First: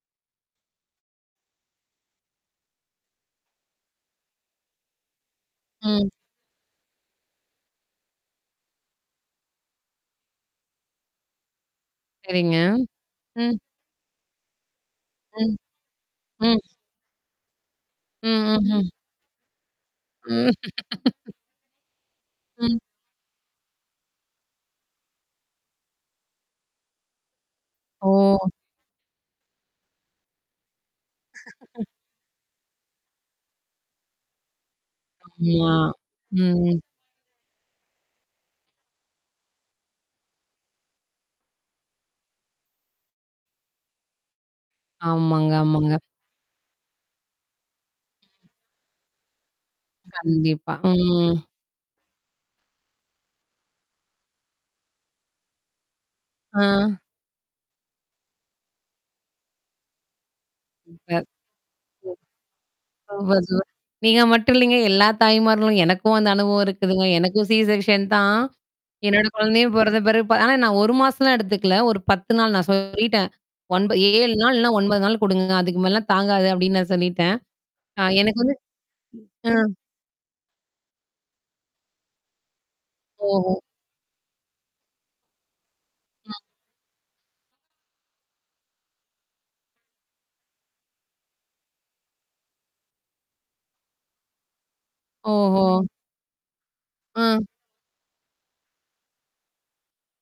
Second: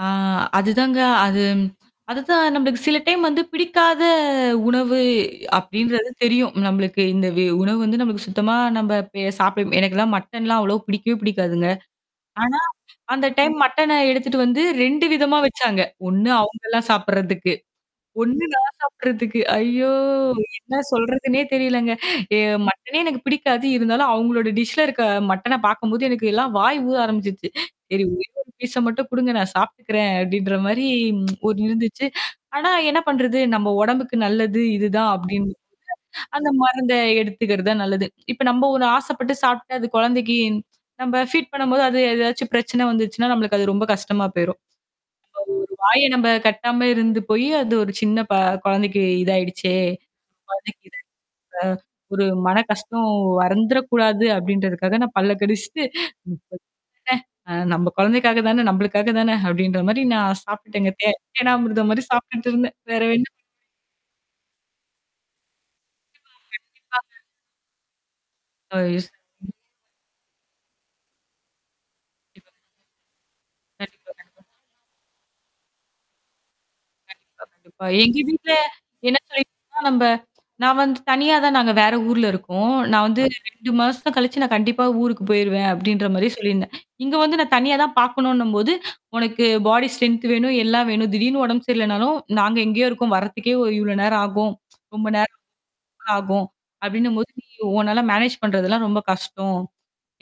ஆ, அதுதாங்க. அதும் அதுதான் நம்மளுக்கு சில டைம் வந்து பிடிக்காத உணவு அப்பிடின்றது ம். தெரியும். நம்மளுக்கு இந்த வெ உணவு வந்து நம்மளுக்கு சுத்தமா நம்ம பெ சாப்பிட எனக்கெல்லாம் மட்டன்லாம் அவ்ளோ பிடிக்கவே பிடிக்காதுங்க. சரிங்க. ஆனா, அந்த டைம் ம் மட்டன எடுத்துட்டு வந்து 2 விதமா ம், வச்சாங்க. ஒண்ணு ம். அவுங்களாம் சாப்பிட்றதுக்கு. ம், ஒண்ணு நான் ம்ஹ்ம். சாப்பிட்றதுக்கு ஐயோ! ம். என்ன சொல்றதுனே தெரியலங்க. ஏ ம். மட்டனே எனக்கு பிடிக்காது. இருந்தாலும் அவுங்ளோட டிஷ்ல இருக்க மட்டன பார்க்கும்போது, எனக்கு எல்லாம் வாய் ஊற ஆரம்பிச்சிருச்சு. சரி. ஒரே ஓ! ஒரு பீஸ்ஸ மட்டும் கொடுங்க, நான் சாப்பிட்டுக்கிறேன், அப்பிடின்றமாரி ஒண்ணு இருந்துச்சு. ஆனா என்ன பண்றது? நம்ம உடம்புக்கு நல்லது இது தான் அப்பிடின்னு, ஆமா. அந்த ம். மருந்த எடுத்துக்கிறது தான் நல்லது. இப்ப நம்ம ஒண்ணு ஆசைப்பட்டு சாப்பிட்டு அது குழந்தைக்கு நம்ம ஃபீட் பண்ணும்போது அது ஏதாவது பிரச்சன வந்துச்சுன்னா, நமக்கு அது ரொம்ப கஷ்டமா போயிரும். அது, ஆமாங்க, ஒரு ஆமாங்க. வாய நம்ம கட்டாம இருந்து போய் அது ஒரு சின்னப குழந்தைக்கு இதாயிடுச்சே! கண்டிப்பா. குழந்தைக்கு இதாச்சா ம். இந்த ஒரு மன கஷ்டம் வந்துறக்கூடாது அப்பிடின்றதுக்காக நான் பல்ல கடிச்சிட்டு, ஆ. [unintelligible] அ நம்ம குழந்தைக்காக தான, நம்மளுக்காக தான அப்பிடின்ற மாதிரி நான் சாப்பிட்டுட்டேன்ங்க. தே சூப்பர். தேனாமிருதம்மாரி சாப்பிட்டுட்டு இருந்தேன். வேற என்ன [unintelligible] சூப்பர், சூப்பர். நீங்க மட்டும் இல்லேங்க. எல்லா தாய்மார்களும் எனக்கும் அந்த அனுபவம் கண்டிப்பா. இருக்குதுங்க. கண்டிப்பாங்க. எனக்கும் சிசெர்க்ஷன் தான். ஓ! எஸ் என்னோட குழந்தையும் பிறந்த பிறகு ஆனா நான் 1 மாசம்லாம் எடுத்துக்கல. ஒரு 10 [unintelligible] நாள் நான் சொல்லிட்டேன். ஒன்ப ஏ கண்டிப்பா, 7 கண்டிப்பா. நாள் இல்லனா, 9 நாள் கொடுங்க. அதுக்கு மேலலாம் தாங்காது, அப்பிடின்னு நான் சொல்லிட்டேன். கண்டிப்பா, கண்டிப்பா. ஆ எங்க எனக்கு வீட்ல வந்து எனக்கா ஆ. இப்ப நம்ம நான் வந்து தனியா தான் நாங்க வேற ஊர்ல இருக்கோம். நான் வந்து ஓஹோ! 2 மாசம் கழிச்சு நான் கண்டிப்பா ஊருக்கு போயிருவேன், அப்பிடின்றமாரி அ. சொல்லியிருந்தேன். இங்க வந்து நான் தனியா தான் பார்க்கணுன்னும்போது, உனக்கு பாடி ஸ்ட்ரெங்த் வேணும், எல்லாம் வேணும். திடீர்ன்னு உடம்பு சரியில்லனாலும் நாங்க எங்கேயோ இருக்கோம் வர்றதுக்கே இவ் இவ்ளோ நேரம் ஆகும். ரொம்ப ஓஹோ! நேரம் ஆகும். அப்பிடின்னம்போது ஆ. நீ உன்னால மேனேஜ் பண்ணுறதெல்லாம் ரொம்ப கஷ்டம்.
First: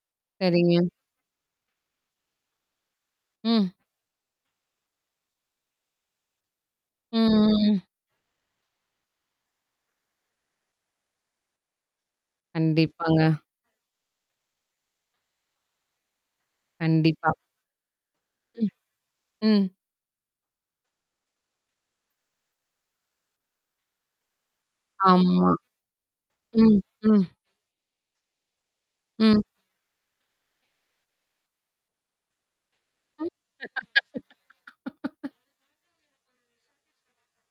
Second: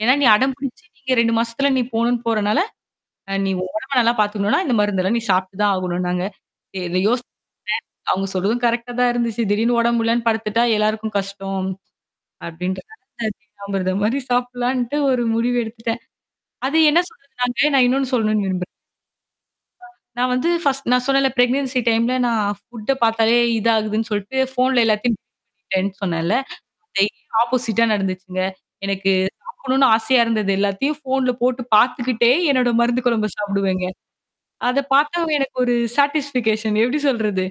ஏன்னா, நீ சரிங்க. அடம்பிடிச்சி இங்க 2 மாசத்துல நீ போணுன்னு போறனால, அ நீ! ம். உன் உடம்ப நல்லா பார்த்துக்கணுனா, இந்த மருந்தெல்லாம் நீ சாப்பிட்டு தான் ஆகணுனாங்க. இ இத ம், யோசிச்சன் ம், ம். அவுங்க சொல்றதும் கரெக்ட்டா தான் இருந்துச்சு. திடீர்ன்னு உடம்பு முடியலன்னு படுத்துட்டா, எல்லாருக்கும் கஷ்டம். கண்டிப்பாங்க. அப்பிடின்றதனால, தேனாமிர்தம்மாரி சாப்புட்லான்ட்டு ஒரு முடிவு எடுத்துட்டேன். அது என்ன கண்டிப்பா. சொல்றது நான் இன்னொன்னு சொல்லணுன்னு விரும்புறேன். ம். ம். நான் வந்து பர்ஸ்ட் நான் சொன்னேன்ல, ப்ரெக்னன்சி டைம்ல நான் புட்ட பார்த்தாலே இதாதுன்னு சொல்ட்டு ஃபோன்ல எல்லாத்தையும் ஆமா. அனுப்பிட்டேன்னு சொன்னேன்ல. ம், டெய்லி ம். ஆப்போசிட்டா நடந்துச்சுங்க. எனக்கு ம். சாப்பிடணுன்னு ஆசையா இருந்தது. எல்லாத்தையும் ஃபோன்ல போட்டு பார்த்துக்கிட்டே, என்னோட மருந்து குழம்ப ம். சாப்பிடுவேங்க. அத பார்த்தாவே எனக்கு ஒரு சேட்டிஸ்பிகேஷன் எப்பிடி சொல்றது?